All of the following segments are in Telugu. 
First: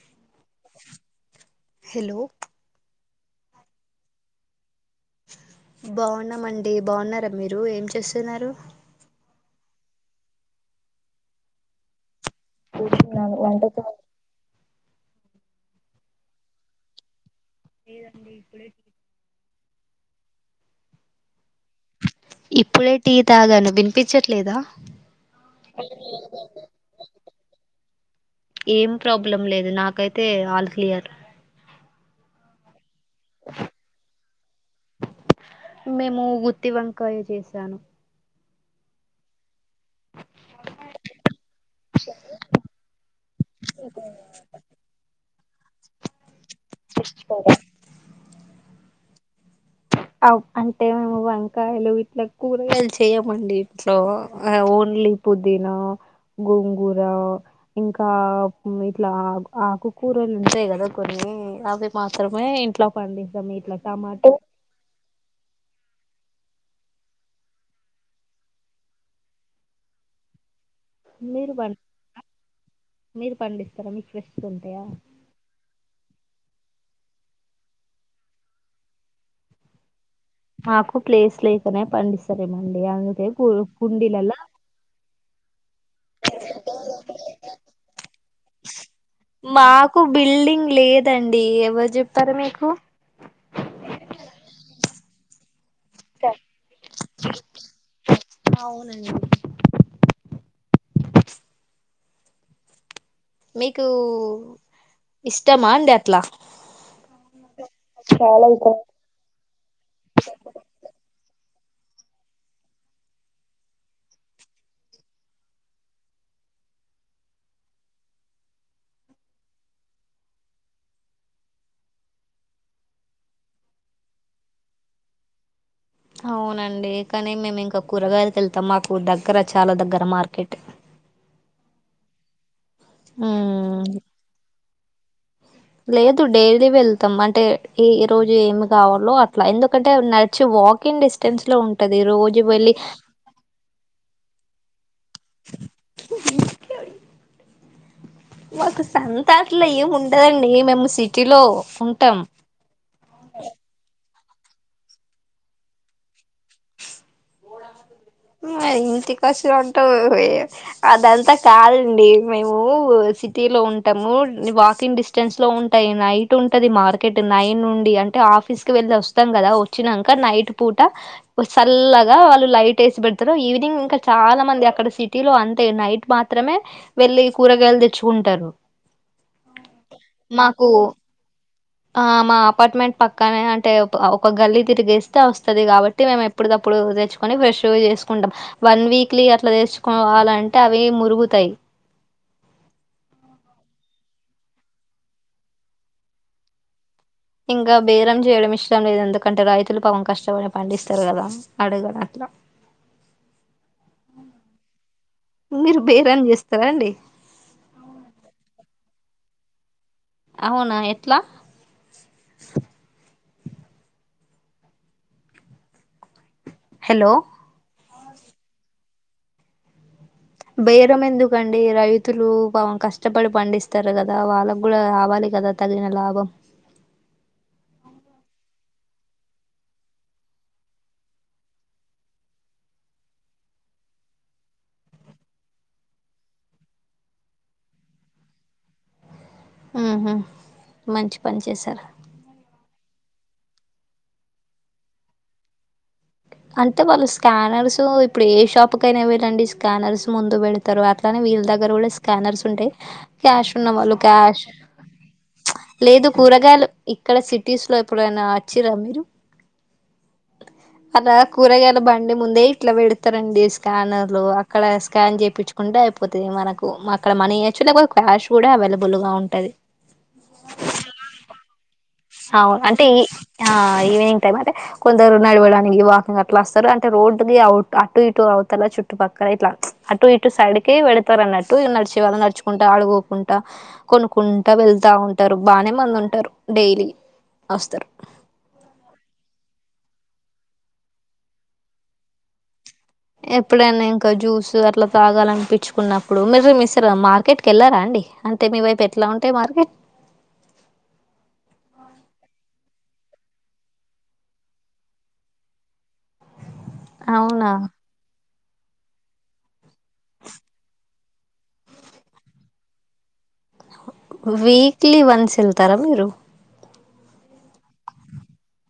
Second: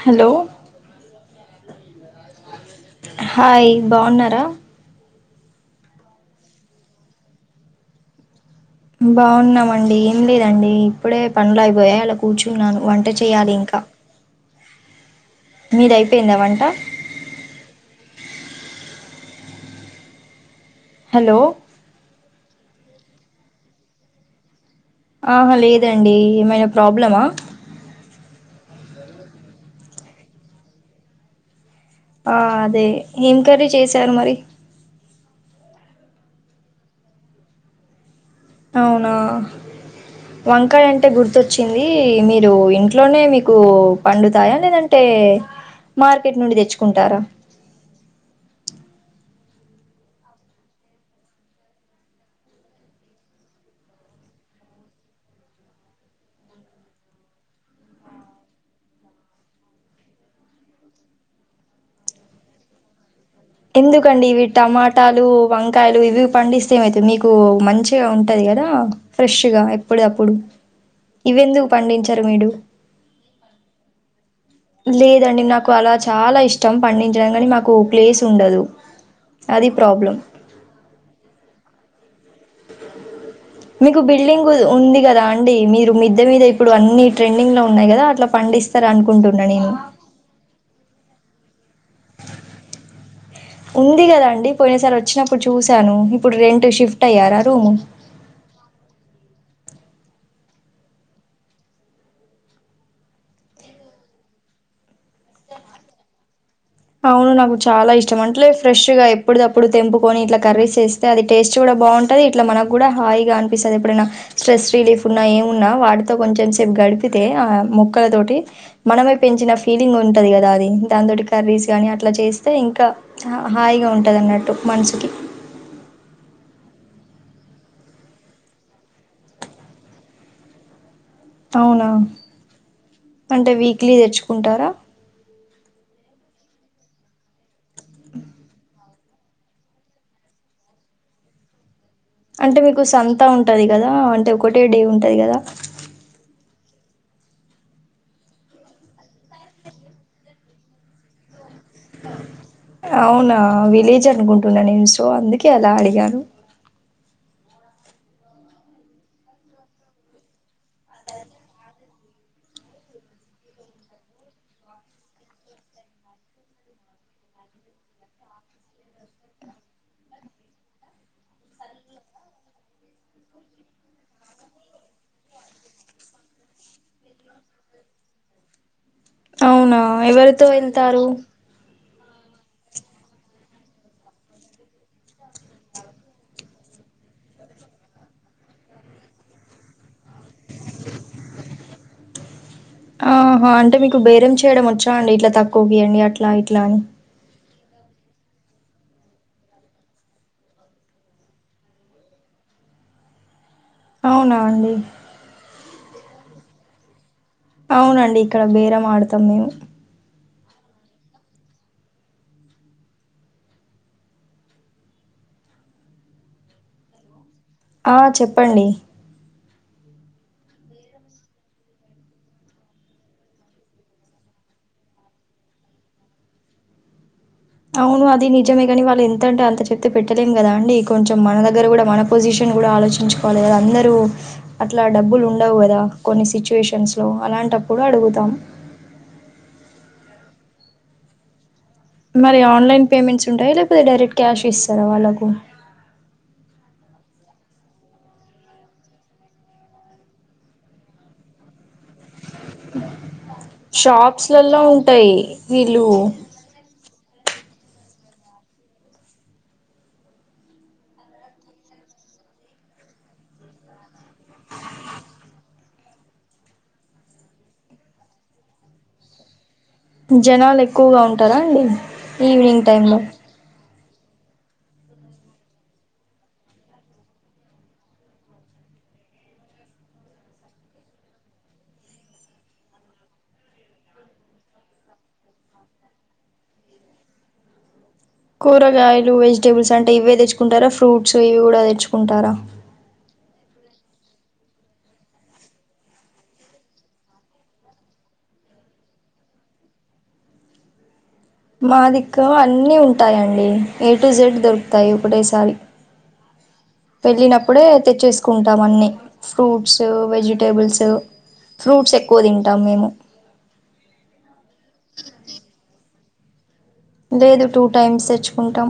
హలో హలో హాయ్ బాగున్నారా బాగున్నామండి బాగున్నారా మీరు ఏం చేస్తున్నారు బాగున్నామండి ఏం లేదండి ఇప్పుడే పనులు అయిపోయాయి అలా కూర్చున్నాను వం ట చేయాలి ఇంకా మీదయిపోయిందా వంట ఇప్పుడె హలో ఇప్పుడే టీ తాగాను వినిపించట్లేదా ఆహా లేదండి ఏమైనా ప్రాబ్లమా ఏం ప్రాబ్లం లేదు నాకైతే ఆల్ క్లియర్ ఆ అదే ఎం కర్రీ చేసారు మరి మేము గుత్తి వంకాయ చేసాను అవునా వంకాయ అంటే గుర్తొచ్చింది మీరు ఇంట్లోనే మీ కు పండుతాయా లేదంటే మార్కెట్ నుండి తెచ్చుకుంటారా అంటే మేము వంకాయలు ఇట్లా కూరగాయలు చేయమండి ఇంట్లో ఓన్ లీ పుదీనా గోంగూర ఇంకా ఇట్లా ఆకుకూరలు ఉంటాయి గదా కొన్ని నీ అవి మాత్రమే ఇంట్లో పండి ఎందుకండి ఇవి టమా టాలు వంకాయలు ఇవి పండిస్తే ఏమైతు మీకు మంచిగా ఉంటది కదా ఫ్రెష్ గా ఎప్పు డప్పుడు మీరు పం మీరు పండిస్తారా మీకు [unintelligible] లేదండి నాకు అలా చాలా ఇష్ ష్టం పండించడం కానీ మాకు ప్లేస్ ఉండదు అది ప్రాబ్లం మాకు ప్లేస్ లేకనే పండిస్ మీకు బిల్డింగ్ ఉంది గదా అండి మీరు మీద్ద మీద ఇప్పుడు అన్ని ట్రై ఎండింగ్ లో ఉన్నాయి గదా అట్లా పండిస్తారు అనుకుంటున్నా నేను మాకు బిల్డింగ్ లేదండి ఎవరు చెప్పారు మీకు ఉంది కదా అండి పోయినసార్ వచ్చినప్పుడు చూస్ చ్చాను ఇప్పుడు రెంట్ షిఫ్ట్ అయ్యారా రూము అవునండి మీకు ఇష్టమా అండి అట్లా అవును నాకు చాలా ఇష్టం అంటలే ఫ్రెష్ గా ఎప్పుడు దప్పుడు తెంపుకొని ఇట్లా కర్రీస్ చెస్తే అది టేస్ట్ చూడ బాంటది ఇట్లా మన కూడా హాయిగా అనిపిస్తది ఎప్పుడైనా స్ట్రెస్ రిలీఫ్ ఉన్నా ఏ ఉన్నా వాటితో కొంచె చేపు గడిపితే ఆ మొక్కల తొటి మనమె పెంచిన ఫీలింగ్ ఉంటది గదా అది దాన్ తోటి కర్రీస్ గానీ అట్లా చేస్తే ఇంకా హాయిగా ఉంటది అన్నట్టు మనసుకి అవునండి కానీ మేమింకా కూరగాయల్కెళ్తాం మాకు దగ్గర చాలా దగ్గర మార్కెట్ అవునా అంటే ఉమ్ వీక్లీ దెచ్చుకుంటారా లేదు డైలీ వెళ్తాం అంటే ఈ ఈ రోజు ఏమి కావలో అట్లా ఎందుకంటే అవి నడ్చి వాకింగ్ డిస్టెన్స్ లో ఉంట్ అంటే మీకు సంత ఉంటది గదా అంటే ఒకటే డే ఉంటది కదా మాకు సంత అట్లేం ఉండదండి మేం సిటీలో ఉంటం అవునా విలేజ్ అనుకుంటున్నా నేను సో అందుకే అలా అడిగాను మరి ఇంటి కసునంటవ్ అదంతా కాదండీ మేము సిట్ టిలో ఉంటము నీ వాకింగ్ డిస్టెన్స్ లో ఉంటాయి నైట్ ఉంటది మార్కెట్ నైన్ నుండి అంటే ఆఫీస్ కి వెళ్ళి వొస్తం గదా వొచ్చినంక నైట్ పూట సల్లగా వాళ్ళు లైటేసి బెడ్తరు ఈవినింగ్ ఇంకా చాలా మంది అక్కడ సిటీ లో అంతే నైట్ మాత్ర త్రమే వెళ్లి కూరగాయలు దెచ్చుకుంటరు అవునా ఎవరితో ఎళ్తారు ఆ మా అపార్ట్మెంట్ పక్కనే అంటే ప్ ఒక గల్లీ తిరిగేస్తే వొస్తది కాబట్టి మేము ఎప్పడికప్పు లో దెచ్చుకొని ఫ్రెష్ గా చేసుకుంటాం వన్ వీక్లీ అట్లా దెచుకోవాలన్ అంటే అవీ మురుగుతయ్ కు బేరం చేయడం వొచ్చాండి ఇట్లా తక్కువకీయ్యండి అట్లా ఇట్లా అని ఇంగా బేరం జేయడం ఇష్టం లేదు ఎందుకంటే రైతులు పాపం కష్టపడి పండిస్తరు గదా అడగన్ అట్లా అవునాండి మీరు బేరం జేస్తారాండి అవునండి ఇక్కడ బేరం ఆడుతాం మేము అవునా ఎట్లా హలో ఆ చెప్పండి బేరం ఎందుకండి రైతులు పాపం కష్టపడి పండిస్తారు గదా వాళ్ళక్ గూడా రావాలి గదా తగిన లాభం అవును అది నిజమే గనీ వాళ్ళేంతంటే అంత చెప్తే పెట్టలేం కదాండి కొంచెం మన దగ్గర కూడా మన పొజిషన్ కూడా ఆలోచించుకోవాలే గదా అందరూ అట్లా డబ్బులు ఉండవు కదా కొన్ని సిచ్యువేషన్స్ లో అలాంటప్పు అడుగుతాం ఉహు మంచి పని చేశారు మరి ఆన్లైన్ పేమెంట్స్ ఉంటయి లేపోతే డైరెక్ట్ క్యాష్ ఇస్తారా వాళ్ళకు అంటే వాళ్ళు స్కానర్స్ ఇప్పుడు ఏ షాప్ కైనా వెళ్ళండి స్కానర్స్ ముందు బెడ్తారు అట్లనే వీల్ దగ్గర గూడా స్ స్కానర్స్ ఉంటాయి క్యాష్ ఉన్నా వాళ్ళు క్యాష్ షాప్స్లలో ఉంటాయి వీళ్ళు లేదు కూరగాయలు ఇక్కడ సిటీస్ లో ఎప్పుడైనా వచ్చిర్రా మీరు అలా కూరగాయల బండి ముందే ఇట్లా వెడ్తారండి స్కానర్లు అక్కడ స్కాన్ జేపిచ్చుకుంటే అయిపోతది మనకు అక్కడ మనీ ఇయ్యచ్చు లేపోతే క్యాష్ కూడా అవెలేబుల్ గా ఉంటది జనాలు ఎక్కువగా ఉంటరాండి ఆవు అంటే ఈ ఆ ఈవినింగ్ టైమ్ అంటే కొందరు నడవడానికి వాకింగ్ అట్లస్తరు అంటే రోడ్డు అవ్ట్ అటు ఇటు అవుతల చుట్టుపక్కల ఇట్లా అటు ఇటు సైడ్కి వెడ్తారన్నట్టు నడిచే వాళ్ళు నడుచుకుంట ఆడుగోకుంటా కొనుక్కుంటా వెళ్తా ఉంటారు బానే మంది ఉంటరు డైలీ వస్తరు కూరగాయలు వెజిటేబుల్స్ అంటే ఇవే దెచ్చుకుంటరా ఫ్రూట్స్ ఇవి గూడా తెచ్చుకుంటారా ఎప్పుడన్నా ఇంకా జ్యూస్ అట్లా తాగాలన్పిచ్చుకున్నప్పుడు మీరు మిస్సర మార్కెట్కెళ్లరాండి అంటే మీ వైపు ఎట్లా ఉంటయి మార్కె మనదిక్కు అన్నీ ఉంటాయండి ఏ టు జెడ్ దొరుక్తాయి ఒకటేసారి అవునా వెళ్ళినప్పుడే తెచ్చేస్కుంటాం అన్ని ఫ్రూట్సు వెజిటేబుల్స్ ఫ్రూట్సేక్కువ తింటాం మేము వీక్లీ వన్సేళ్తారా మీరు లేదు టూ టైమ్స్ తెచ్చుకుంటాం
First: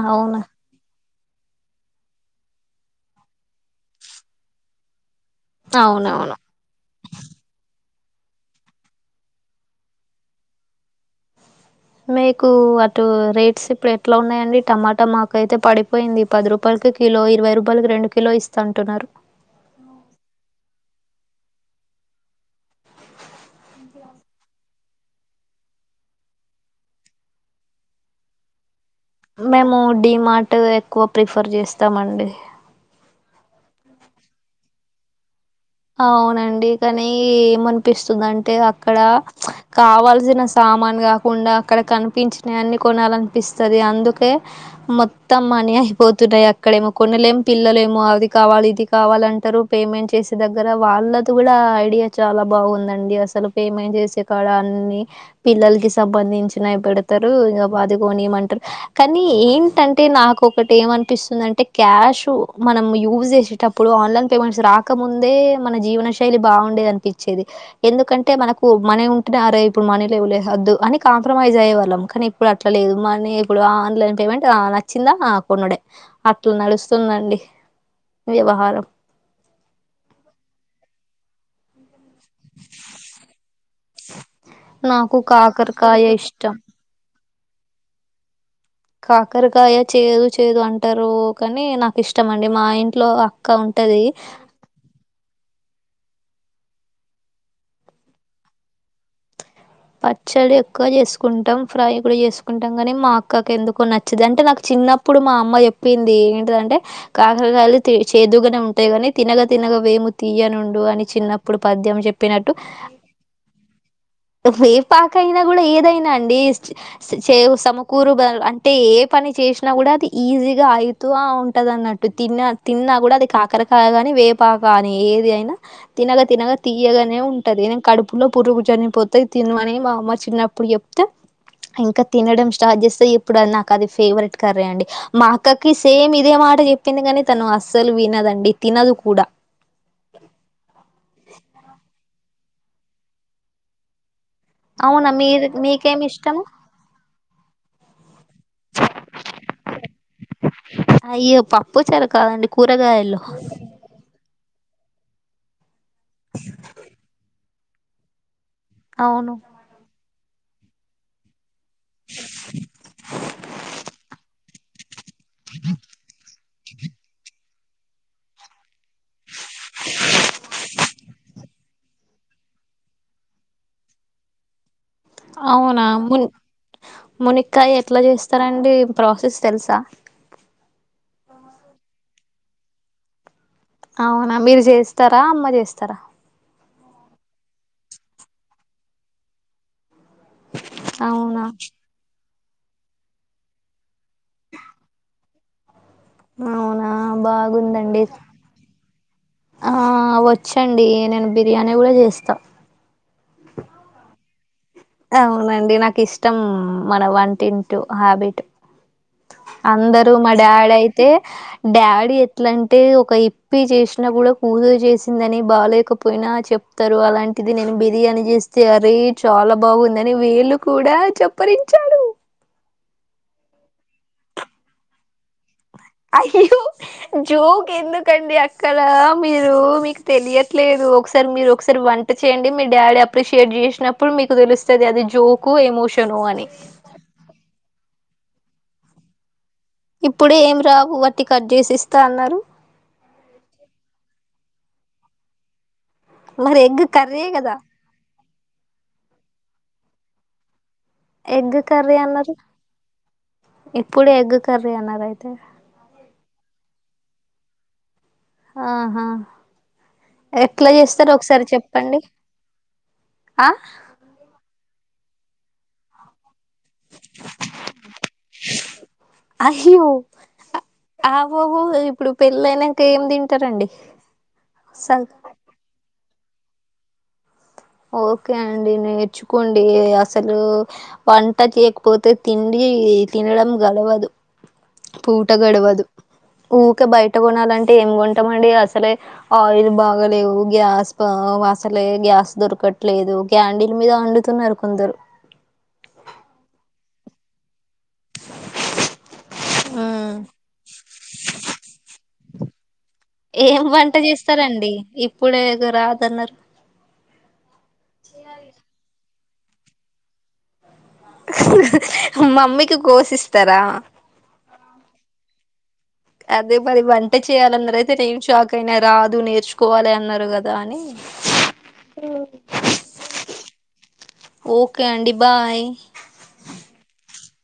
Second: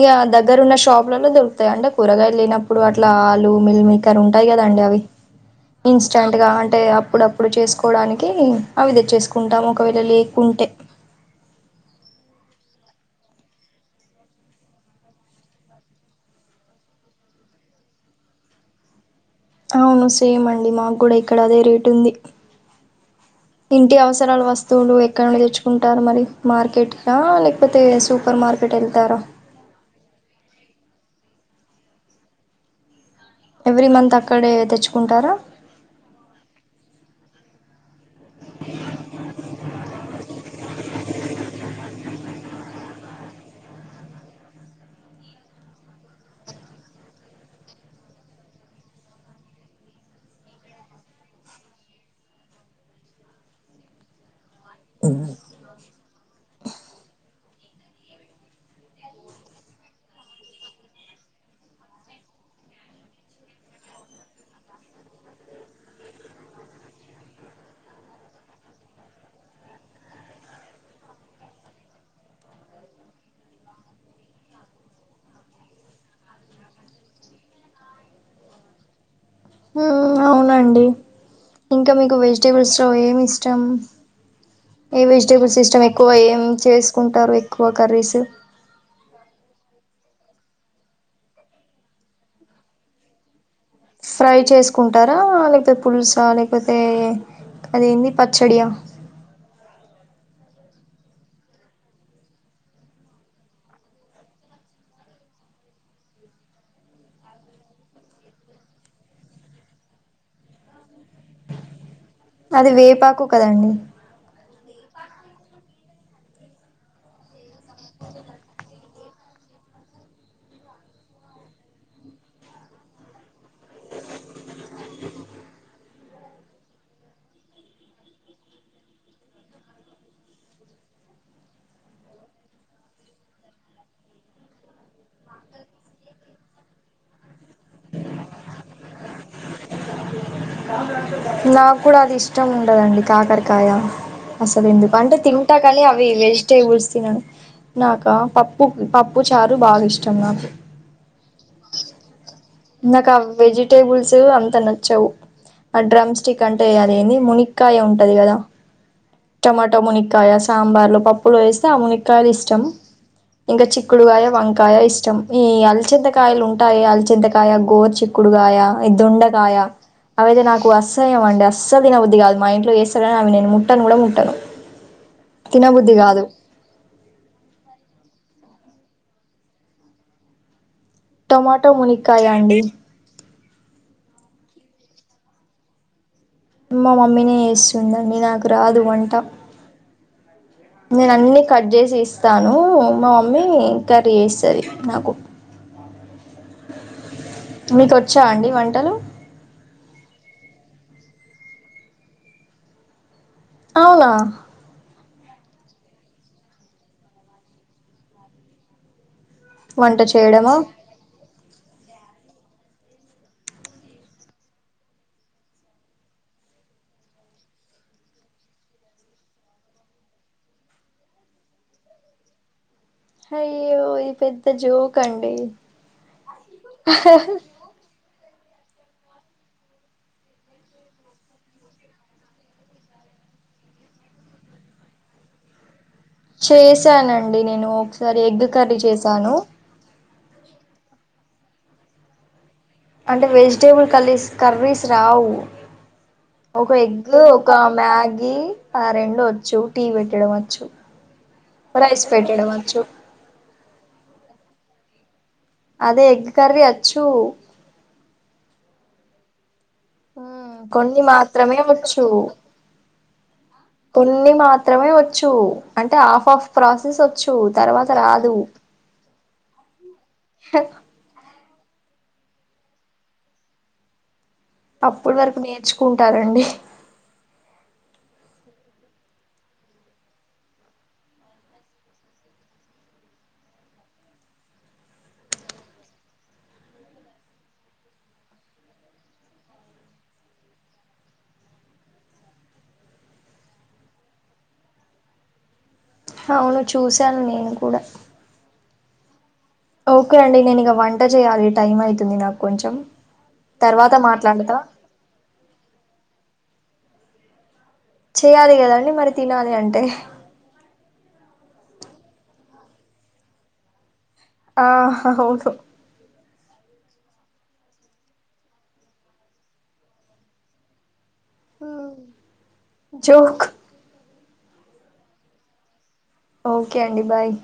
ఇగ అవునా దగ్గరున్న షాప్ లలో దొరుకుతాయి అంటే కూరగాయలు లేనప్పుడు అట్లా ఆలు మిల్లిమికరుంటాయి కదాండి అవి అవునవును ఇన్స్టంట్గా అంటే అప్పుడప్పుడు చేసుకు కోవడానికి అవి తెచ్చేస్కుంటాం ఒకవేళ లేకుంటే మీకు అటు రేట్స్ ఇప్పుడేట్లా ఉన్నాయండి టమాటా మాకైతే పడిపోయింది పది రూపాయలు ఒక కిలో ఇరవై రూపాయ్ లకి రెండు కిలో ఇస్తా అంటున్నారు ఔను సేమ్ అండి మాకు కూడా ఇక్కడ అదే రేటుంది ఇంటి అవసరాల వస్తువులు ఎక్కడ నుండి తెచ్చుకుంటారు మరి మార్కెట్లా లేకపోతే సూపర్ మార్కెట్ ఎల్ మేము డిమార్టు ఎక్కువ ప్రిఫర్ చేస్తామండి ఎవ్రీ మంతక్కడే తెచ్చుకుంటారా అవ్నండి కానీ ఏమన్పిస్తుందంటే అక్కడ కావాల్సిన సామాన్ కాకుండా అక్కడ కనిపించిన అన్ని కొనాలన్పిస్తది అందుకే మొత్తం మ మని అయిపోతున్నాయి అక్కడేమో కొనలేం పిల్లలేమో అది కావాలి ఇది కావాలంటారు పేమెంట్ చేసి దగ్గర వాళ్ళది కూడా ఐడియా చాలా బాగుందండి అసలు పేమెంట్ జేసే కాడ అని పిల్లల్కి సంబంధించినయ్ పెడ్తరు రు ఇగ బాదిగోనింటారు కానీ ఏంటంటే నాక ఒకటేమన్పిస్తుందంటే క్యాష్ చు మనం యూజ్ చేసేటప్పుడు ఆన్లైన్ పేమెంట్స్ రాక్ క ముందే మన జీవనశైలి బాగుండేదన్పించేది ఎందుకంటే మనకు మని ఉంటేనే అరె ఇప్పుడు మనీలెవ్లే అని కాంప్రమైజ్ అయ్యేవాళ్ళం కానీ ఇప్పుడట్లాలేదు మనీ ఇప్పుడు ఆన్లైన్ పేమెంట్ ఆ లైన్ చ్చిందా ఆ కొనుడే అట్లా నడుస్తుందండి వ్యవహారం ఊ ఔనండి ఇంకా మీకు వెజిటేబుల్స్ లో ఏమిష్టం ఏ నాకు వెజిటేబుల్సిస్టమ్ కాకరకాయ ఎక్కువ ఏం ఇష్టం. చేస్కుంటారు ఎక్కువ కర్రీస్ కాకరకాయ చేదు చేదు అంటారు కానీ నాకు ఇష్టమండి మా ఇంట్లో అక్క ఉంట ఫ్రై చేస్కుంటారా లేక్ లేకపోతే పులుసా లేకపోతే అదేంది పచ్చడియా పచ్చడెక్కువ చేసుకుంటాం ఫ్రై కూడా చేసుకుంటాం కాని మా అక్కకి ఎందుకో నచ్చదు అంటే నాకు చి ఉన్నప్పుడు మా అమ్మ ఏప్పింది ఏంటి దంటే కాకరకాయలు చేదుగానే ఉంటాయి గాని తినగా తినగా వేము తీయ్యనుండు అని చిన్నప్పుడు పద్యం చెప్పినట్టు అది వేపాకు కదండి వేపాకైనా కూడా ఏదైనా అండి చేదు సమకూరుద అంటే ఏ పని చేసినా కూడా అది ఈజీగా ఐతు ఆ ఉంటంది అన్నట్టు తిన్న తిన్నా కూడా అది కాకరకాయగాని వేపాకని ఏది అయినా తినగా తినగా తీయ్యగనే ఉంటది న కడుపులో పురుగు జనిపోతు తది తిన్మనీ మా అమ్మా చిన్నప్పుడు జేప్తే ఇంకా తినడం స్టార్ట్ చేస్తే ఎప్పుడు అది నాకు అది ఫేవరెట్ కర్రండి మా అక్కకి సేమ్ ఇదే మా మాట చెప్పింది కానీ తను అస్సలు వినదండి తినదు కూడా నాకు కూడా అది ఇష్టముండదండి కాకర్కాయ అసలేందుకు అవునా అంటే మీరు తింటా కానీ మీకేమి అవి ఇష్టము వెజిటేబుల్స్ తినను నాక పప్పు పప్పు చారూ చారు బాగిష్టం నాకు అయ్యో పప్పుచ్చరు కాదు నాకు ఆ వెజిటేబుల్స్ అంత నచ్చవు ఆ డ్రమ్స్టిక్ అంటే అదేంది మునిక్కాయ ఉంటంది కదా అవును టొమాటో మునిక్క కాయ సాంబార్లో పప్పులు వేస్తే అమునిక్కాయలు ఇష్టం ఇంకా చిక్కుడుకాయ వంకాయ ఇష్ట చం ఈ అల్చేంతకాయలుంటాయే అల్చంతకాయ గోరు చిక్కుడుగాయ ఈ దొండకాయ అవైతే నాకు అస్సహ్య అండి అస్సదిన బుద్దిగాదు మా ఇంట్లో ఏస్తరుగాని అవి నేను ముట్టను కూడా ముట్టను అవునా తినబుద్ధి కాదు మున్ మునిక్కయేట్లా చేస్త చేస్తారండి ప్రాసెస్ తెల్సా టమాటో ముని కాయ అండి అవునా మీరు చేస్తారా అమ్మ చేస్తారా మా మమ్మీనే చేస్తుంది అండి నాకు రాదు వంట నేను అన్ని అవునా కట్ చేసి ఇస్తాను మా మమ్మీ కట్ చేస్తది నాకు అవునా మీకు బాగుందండి వచ్చా అండి వంటలు ఆ వచ్చి అండి నేను బిర్యానీ కూడా చేస్తా అవునా అవునండి నాకు ఇష్టం మన వంటిట్తో హ్యాబిట్ వంట అందరు మా చేయడమా డాడీ అయితే డాడీ ఎట్లా అంటే ఒక ఇప్పి చేసినా కూడా కూతురు చేసిందని బాలేకపోయినా చెప్ తరు అలాంటిది నేను బిర్యానీ చేస్తే అరే చాలా బావుందని వేళ్ళు కూడా చెప్పరించాడు అయ్యో ఈది పెద్ద జోక అండి అయ్యో జోక్ ఎందుకు అండి కదా మీరు మీకు తెలియట్లలేదు ఒకసారి మీరు ఒకసారి వంట చేయండి మీ డాడీ అప్ప్రెసియేట్ చేసినప్పుడు మీకు తెలుస్తుంది అది జోకో ఎమోషన్ చేశానండి నేను ఒకసారి ఎగ్ కర్రీ చేసాను ఇప్పుడే ఏం రావు వట్టి కట్ చేసి ఇస్తా అన్నారు అంటే వెజిటల్స్ కర్రీస్ కర్రీస్ రావు మరి ఒక ఎగ్ కర్రీయే ఒక కదా మ్యాగీ ఆ రెండు వచ్చు టీ పెట్టడం వచ్చు ఎగ్ కర్రీ రైస్ అన్నారు పెట్టడం వచ్చు ఇప్పుడే ఎగ్ కర్రీ అన్నారు అయితే అదే ఎగ్ కర్రీ వచ్చు ఆహా ఎట్లా కొన్ని చేస్తారు ఒకసారి మాత్రమే చెప్పండి వచ్చు ఆ కొన్ని మాత్ర మాత్రమే వచ్చు అంటే హాఫ్ హాఫ్ ప్రాసెస్ వచ్చు తర్వాత రాదు ఓ ఇప్పుడు పెళ్లి అయినాక ఏం తింటారండి స అప్పుడు వరకు నేర్చుకుంటారండి ఓకే అండి నేర్చుకోండి అసలు వంట చేయకపోతే తిండి ఈ తినడం గాలువదు పూట గడువదు ఉక్కే బయట కొనాలంటే ఏం కొంటామండి అసలే ఆయిల్ బాగలేవు గ్యాస్ బా అసలే గ్యాస్ దొరకట్లేదు క్యాడిల్ మీద వండుతున్నారు కొందరు అవును చూశాను నేను కూడా ఉమ్ ఓకే అండి నేను ఇక వంట చేయాలి టైం అయితుంది నాకు కొంచెం ఏం తర్వాత ఒంట మాట్లాడతా చేస్తారండి ఇప్పుడే గా రాదన్నారు చెయాలి కదాండి మరి తినాలి అంటే మమ్మీకి కోసిస్తారా ఆ అవును అదే మరి వంట చేయాలన్నారు అయితే నేను షాక్ అయినా రాదు నేర్చుకోవాలి అన్నారు కదా అని మ్ జోక్ ఓకే అండి బాయ్ ఓకే అండి బాయ్